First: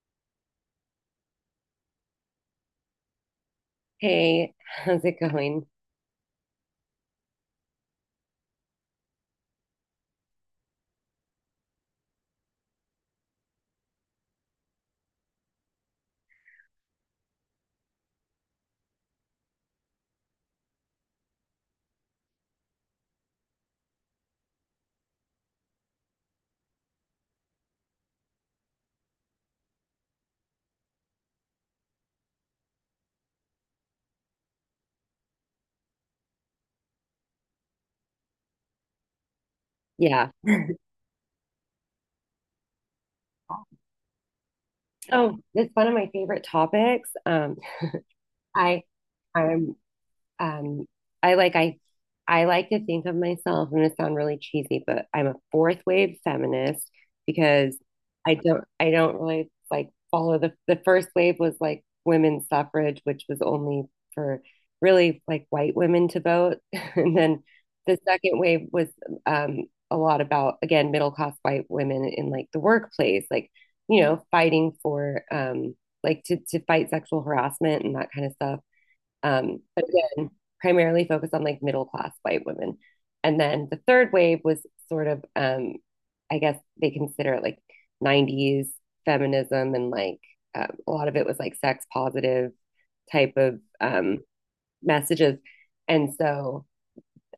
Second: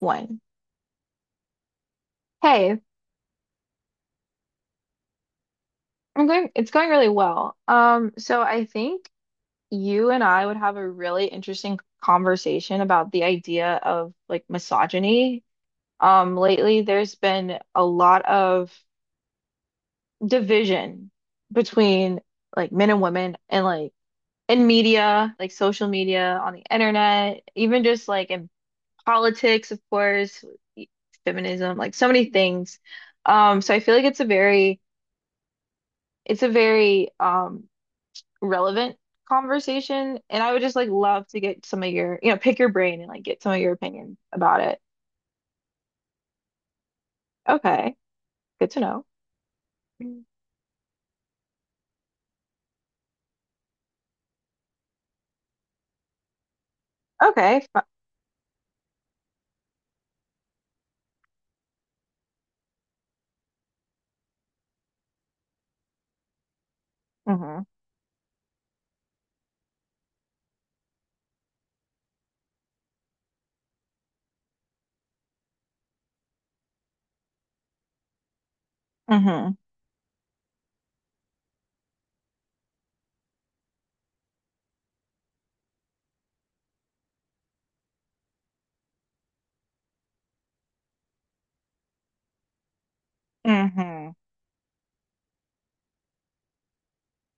One. Hey, Hey, how's it going? I'm going, it's going really well. So I think you and I would have a really interesting conversation about the idea of like misogyny. Lately there's been a lot of division between like men and women and like in media, like social media, on the internet, even just like in politics, of course, feminism, like so many things. So I feel like it's a very relevant conversation. Yeah. And I would just like love to get some of your, you know, pick your brain and like get some of your opinions about it. Oh, it's one of my favorite topics. Okay, good to I know. I'm, Mm. um I like I I like to think of myself, I'm gonna sound really cheesy, but I'm a fourth wave feminist Okay. because I don't really like follow the first wave was like women's suffrage, which was only for really like white women to vote. And then Mm-hmm. the second wave was um a lot about again middle class white women in like the workplace, like, you know, fighting for like to fight sexual harassment and that kind of stuff. Mm-hmm. But again, primarily focused on like middle class white women. And then the third wave was sort of, I guess they consider it like 90s feminism and like a lot of it was like sex positive type of Mm-hmm. Messages. And so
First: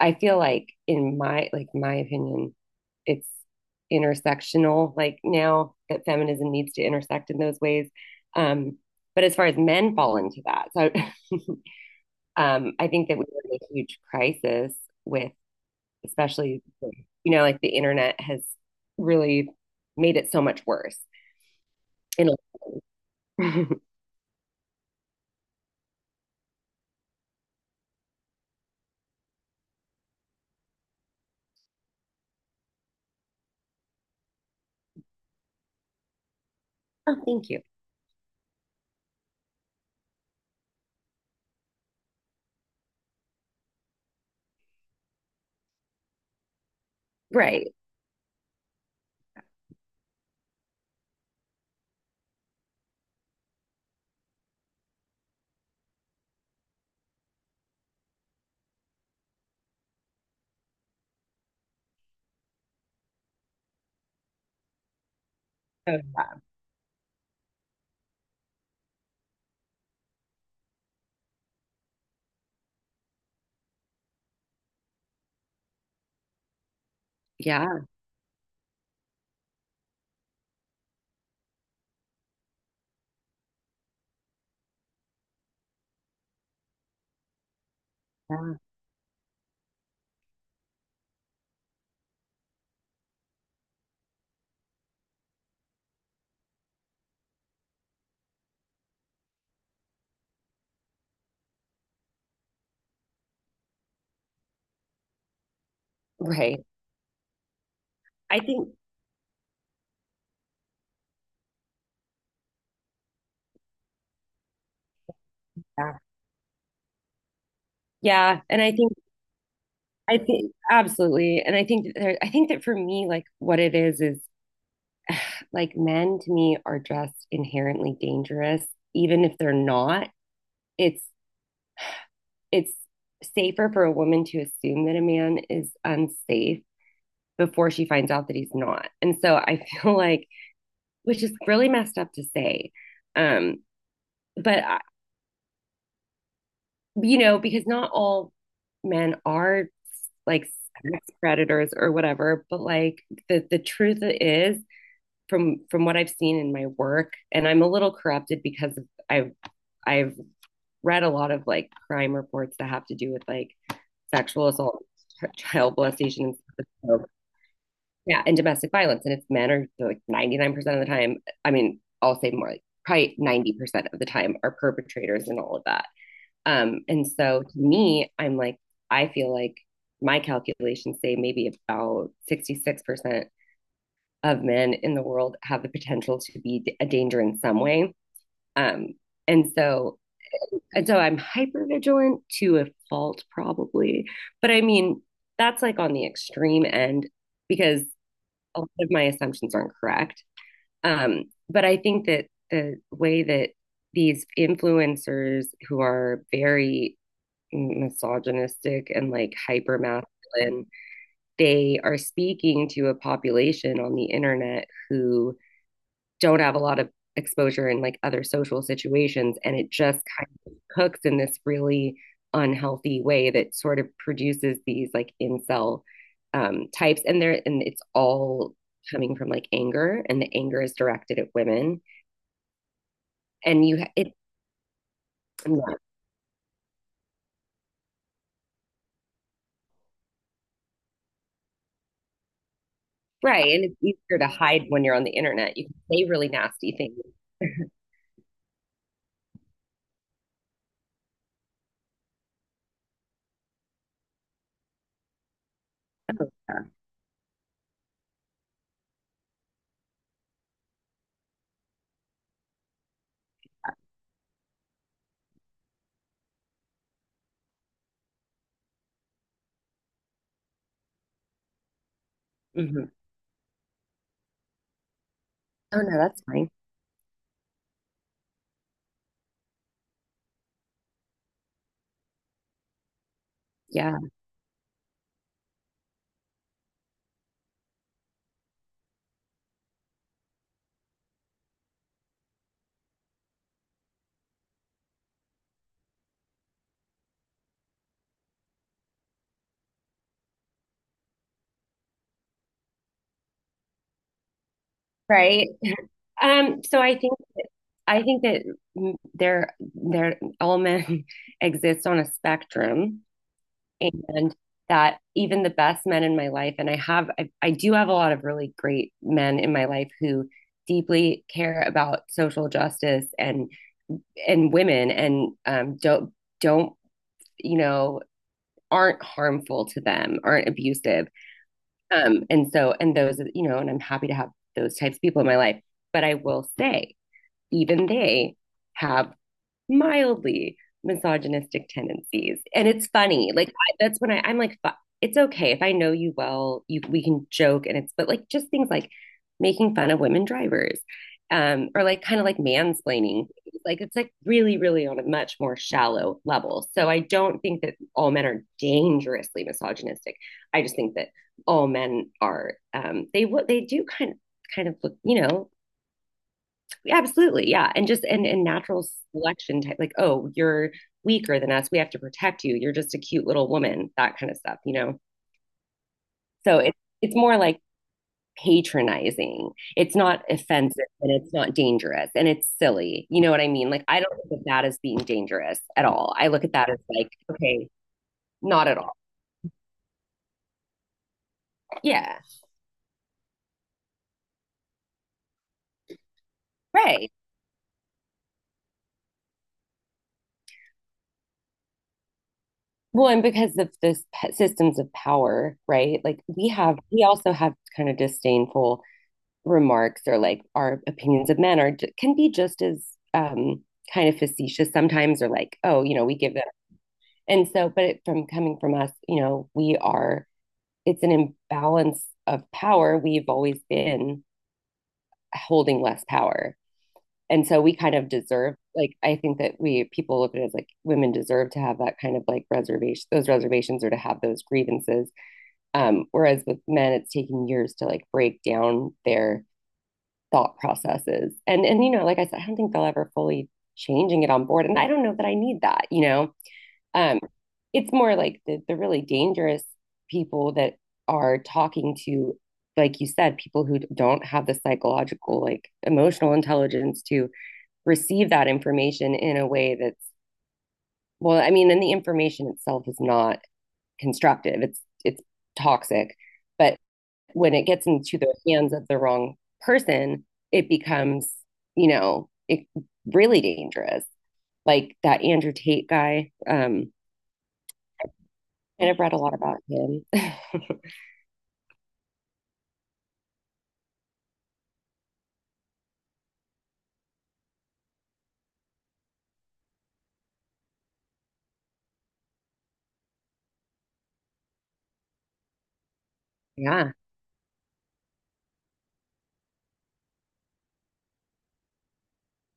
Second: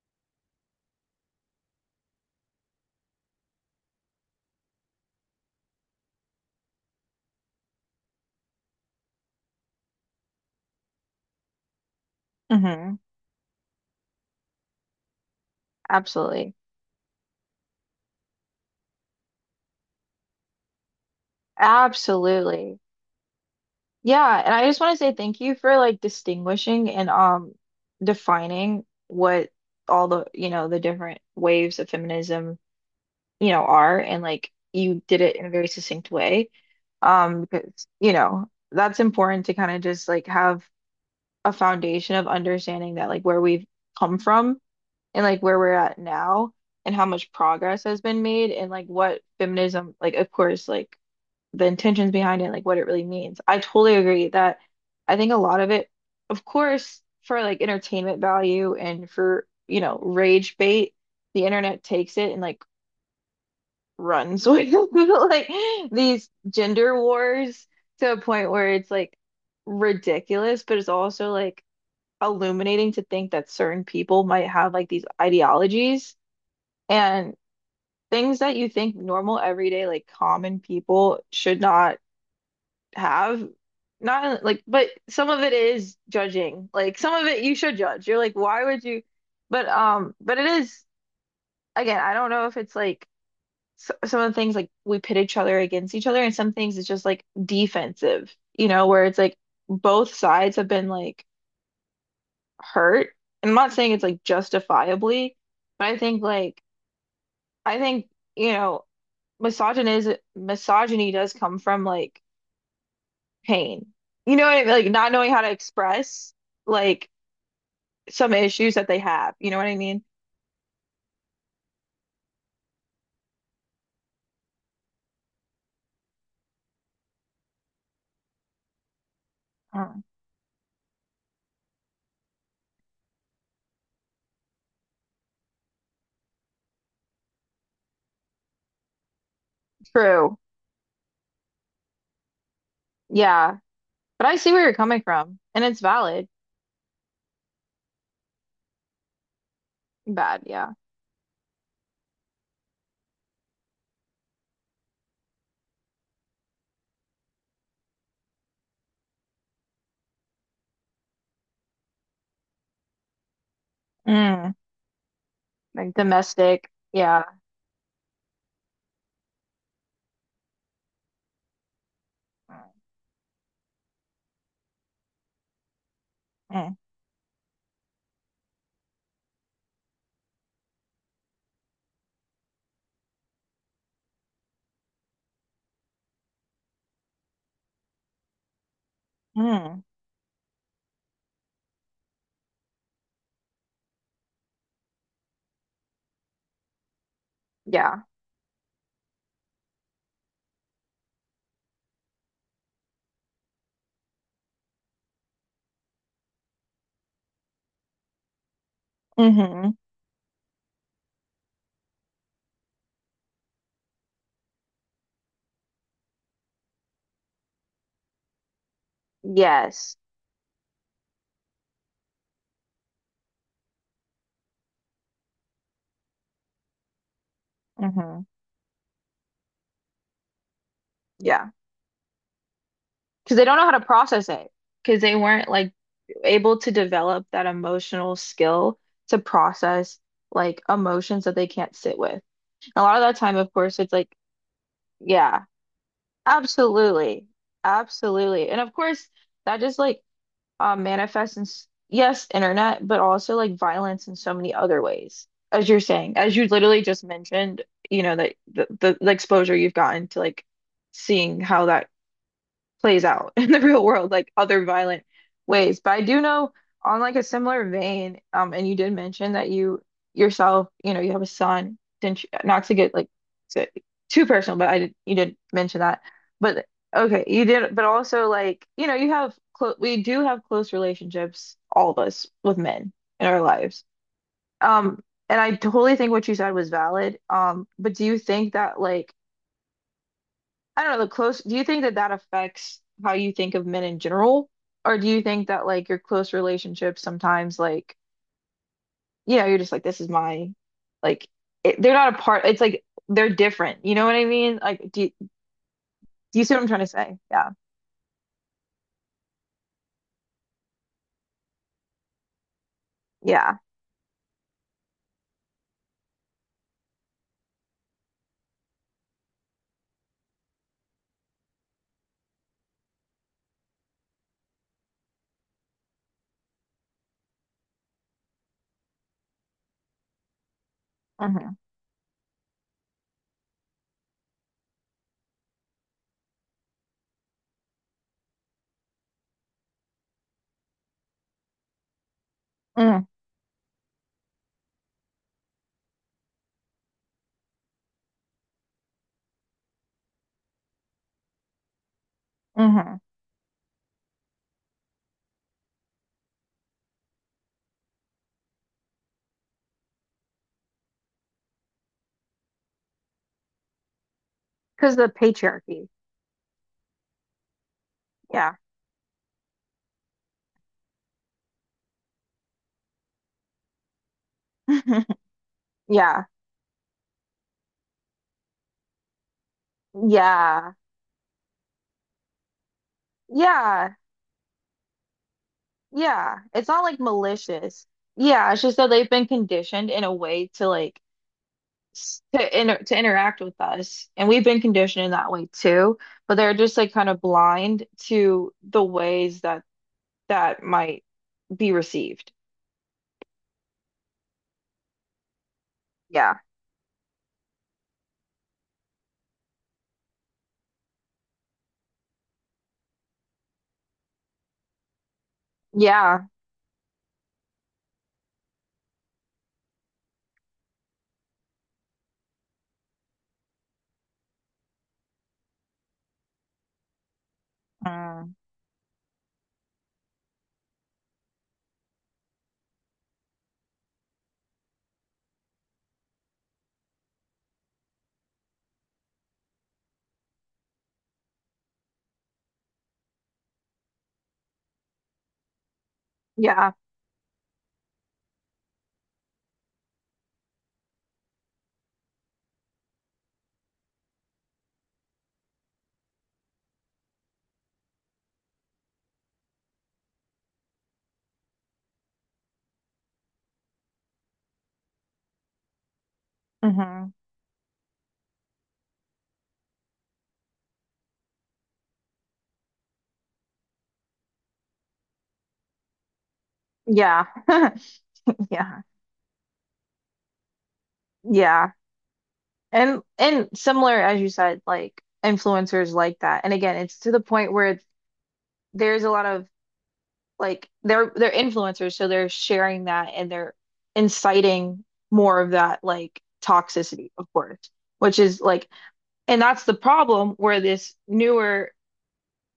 I feel like in my opinion, it's intersectional like now that feminism needs to intersect in those ways. Um, but as far as men fall into that, so I Mm-hmm. think that we were in a huge crisis with, Absolutely. especially, you know, like the internet has really made it so much worse. In Absolutely. a- Yeah, and I just want to say thank you for like distinguishing and defining what all the, you know, the different waves of feminism you know, are and like you did it in a very succinct way. oh, Um, thank you. because, you know, that's important to kind of just like have a foundation of understanding that like where we've come from and like where we're at now and how much Right. progress has been made and like what feminism, like of course, like the intentions behind it, like what it really means. I totally agree that I think a lot of it, of course, for like entertainment value and for, you know, rage bait, the internet takes it and like runs with like these Oh, gender wars to a point where it's like ridiculous, but it's also like illuminating to think that certain people might have like these ideologies and yeah. Yeah. things that you think normal, everyday, like common people should not have. Not like, but some of it is judging. Like some of it you should judge. You're like, Yeah. why would you? But it is again, I don't know if it's like so, some of the things like we pit each other against each other, and some things it's just like defensive, you know, where it's like both sides have been like hurt. And I'm not saying it's like justifiably, but I think like Right. I think, I you think. know, misogyny is misogyny does come from like pain. You know what I mean? Like not knowing how to Yeah. express like some Yeah. And I issues that think. they have. You know what I mean? I think absolutely, and I think that I think that for me, like what it is like men to me are just inherently dangerous, even if they're Mm. not. It's it's safer for a woman to assume that a man is unsafe before she finds out that he's not. And so I feel like, True. which is really messed up to say. Yeah. Um, But I see but, where you're I- coming from, and it's valid. you know, because not all men are Bad, like yeah. sex predators or whatever, but like the truth is from what I've seen in my work, and I'm a little corrupted because I've, I've read a lot of like crime reports that have to do with like sexual Mm. assault, child Like molestation, domestic. Yeah. yeah, and domestic violence. And it's men are like 99% of the time. I mean, I'll say more like probably 90% of the time are perpetrators and all of that. And so to me, I'm like, I feel like my calculations say maybe about 66% of men in the world have the potential to be a danger in some way. Um, and Mm-hmm. so and so I'm hyper vigilant to a fault, probably. But I mean, that's like on the extreme end because Yeah. a lot of my assumptions aren't correct. Um, but I think that the way that these influencers who are very misogynistic and like Mm-hmm. hyper masculine, they are speaking to a population on the internet who don't have a lot of exposure in like other social situations, and it Yes. just kind of cooks in this really unhealthy way that sort of produces these like incel types, and they're and it's Mm-hmm. all coming from like anger, and the anger is directed at Yeah. women Because they don't know and how to you it process it. Because they weren't like yeah, able to develop that emotional skill to process like emotions that they can't sit with. A lot of that time, right, of and it's course, it's like, easier to hide when you're on the yeah, internet, you can say really nasty absolutely. things. Absolutely. And of course, that just like manifests in s- yes, internet, but also like violence in so many other ways. As you're saying, as you Yeah. literally just mentioned, you know, that the exposure you've gotten to like seeing how that plays out in the real world, like other violent ways. But I do know on like a similar vein, and you did mention that you yourself, you know, you have a son, didn't you, not to Mhm. get like to, too personal, but I did, you did mention Oh, no, that. that's fine. But okay, you did, but also like, you know, you have close, we do have close relationships, all of us with men in our lives. Yeah, Um, and I totally think what you said was valid. But do you think that like I don't know, the close, do you think that that affects how you think of men in general? Or do you think that like your close relationships sometimes like, you know, you're just like, this is my, like, it, they're not a part, it's like they're different. You know what I mean? Like, right. do you see what um I'm trying so to i think say? Yeah. I think that mm, there all men exist on a spectrum, Yeah. and that even the best men in my life, and I do have a lot of really great men in my life who deeply care about social justice and women, and don't you know, aren't harmful to them, aren't abusive. Mm-hmm. And those, you know, and I'm happy to have those types of people in my life, but I will say even they have mildly misogynistic tendencies. And it's Mm-hmm. funny. That's when I'm like, it's okay if I know you well, you we can joke and it's but like just things like making fun of women drivers. Or like kind of like Mm-hmm. mansplaining. Like it's like really, really on a much more shallow level. So I don't think that all men are dangerously misogynistic. I just think that all men are they what they do kind of look, Because the you know, patriarchy. yeah, absolutely, yeah, and just and Yeah. natural selection type, like, oh, you're weaker than us, we have to protect you. You're just a cute little woman, that kind of stuff, you know. Yeah. So it's more like patronizing. It's not Yeah. offensive and it's not dangerous and it's silly. You know what I mean? Like, Yeah. I don't look at that as being dangerous at all. I Yeah. look at It's that as not like like, okay, malicious. Yeah. It's not just at that all. they've been conditioned in a way to like, Yeah, s- to interact with us, and we've been conditioned in that way too. But they're just like kind right. of blind to the ways that that might be received. Well, and because of systems of power, right? Like Yeah, we have, we also have kind of disdainful remarks, or like our opinions of men are can be just as um, kind of facetious sometimes, or like oh, you know, we yeah, give them, and so but from coming from us, you know, we are, it's an imbalance of power, we've always been holding less power, and so we kind of Mm. deserve, like I think that we people look at it as like women deserve to have that kind of like reservation those reservations, or to have those grievances. Whereas with men it's taken years to like break down their thought processes. And you know, like I said, I don't think they'll ever fully change and get on board. And I don't know that I need that, you know. yeah, Um, it's more like the really dangerous people that are talking to, like you said, people who don't have the psychological, like emotional intelligence to receive that information in a way that's I mean, and the information itself is not constructive. It's toxic. But hmm when it gets into the hands of the wrong person, it becomes, you know, it really dangerous. Like that Andrew Tate guy, yeah, yeah, and I've read a lot about him. yeah, and similar as you said, like influencers like that. And again, it's to the point where there's a lot of like they're influencers, so they're sharing that and they're inciting more of that like Yeah. toxicity, of course, which is like, and that's the problem where this newer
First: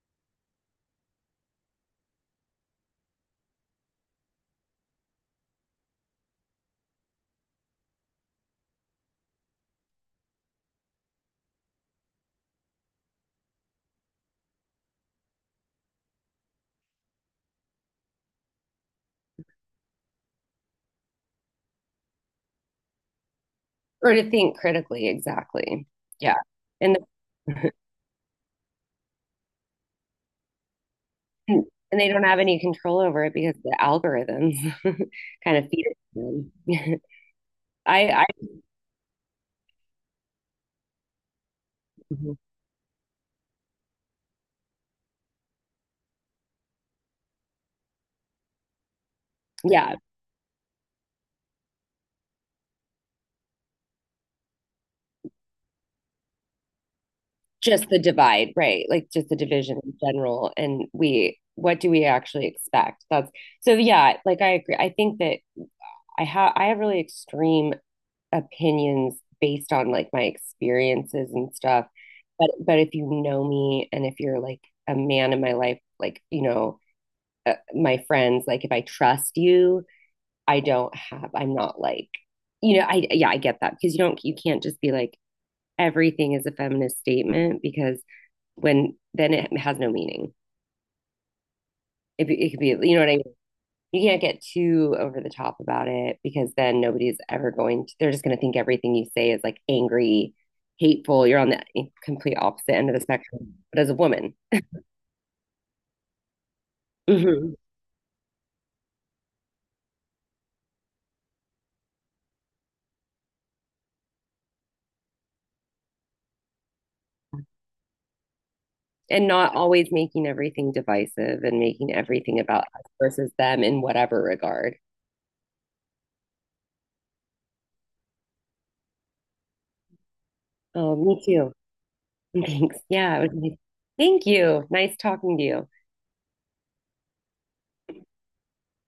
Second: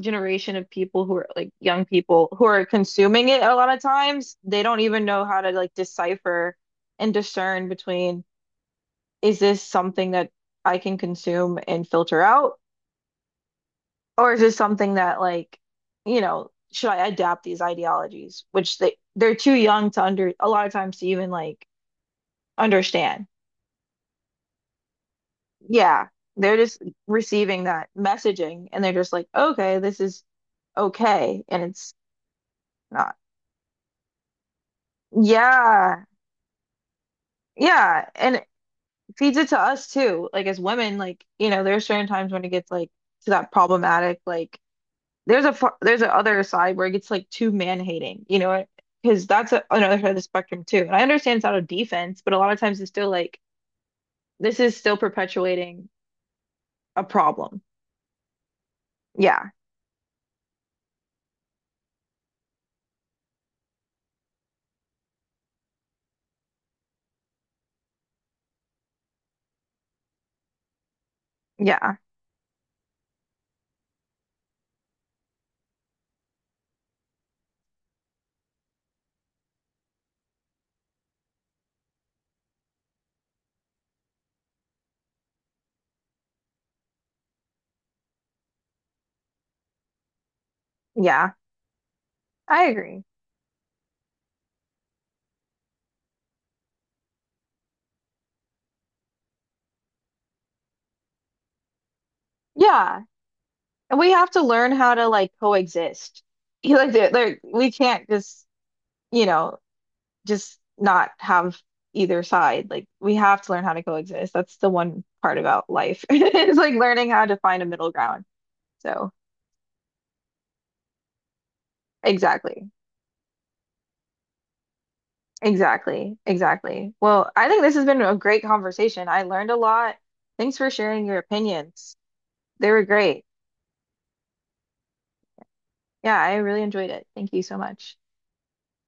generation of people who are like young people who are consuming it a lot of times, they don't even know how to like decipher and discern between is this something that I can consume and filter out? Or is this something that like, you know, should I adapt these ideologies, which they're too young to under a lot of times to even like understand. Or to think critically, exactly. Yeah, Yeah. they're just And receiving that messaging and they're just like, okay, this is okay, and the, it's and they don't have any control not. over it because the algorithms kind of feed it Yeah, to them. I, yeah, I, and it feeds it to us too. Like as women, like you know, there are certain times when it gets like to that problematic, like There's a far, there's a other side where it gets like too man-hating, you know, because that's a, yeah, another side of the spectrum too. And I understand it's out of defense, but a lot of times it's still like this is still perpetuating a problem. just the divide, right? Like just the Yeah, division in general. And we, what do we actually expect? That's so, yeah, like I agree. I think that I have really extreme opinions based on like my experiences and stuff. yeah, But if you know me and if you're like a man in my life, like, you know, my friends, like if I trust you, I don't have, I'm not like, you know, yeah, I get that because you don't, you can't just be like, everything is a feminist statement, because when then it has no meaning. yeah. It could I be, you know agree. what I mean? You can't get too over the top about it, because then nobody's ever going to, they're just going to think everything you say is like angry, hateful. You're on the complete opposite end of Yeah, the spectrum, but as a and we have woman. to learn how to like coexist. You like Hmm. we can't just you know just not have either side. Like we have to learn how to coexist. That's the one part about life. is like learning how to find a middle ground. So And not always making everything divisive and making everything about exactly. us versus them in whatever regard. Exactly, exactly. Well, I think this has been a great conversation. I learned a lot. Thanks for Oh, sharing your me too. opinions. They Thanks. were Yeah. great. It was nice. Thank you. Nice talking to you. Yeah, I really enjoyed it. Thank you so much.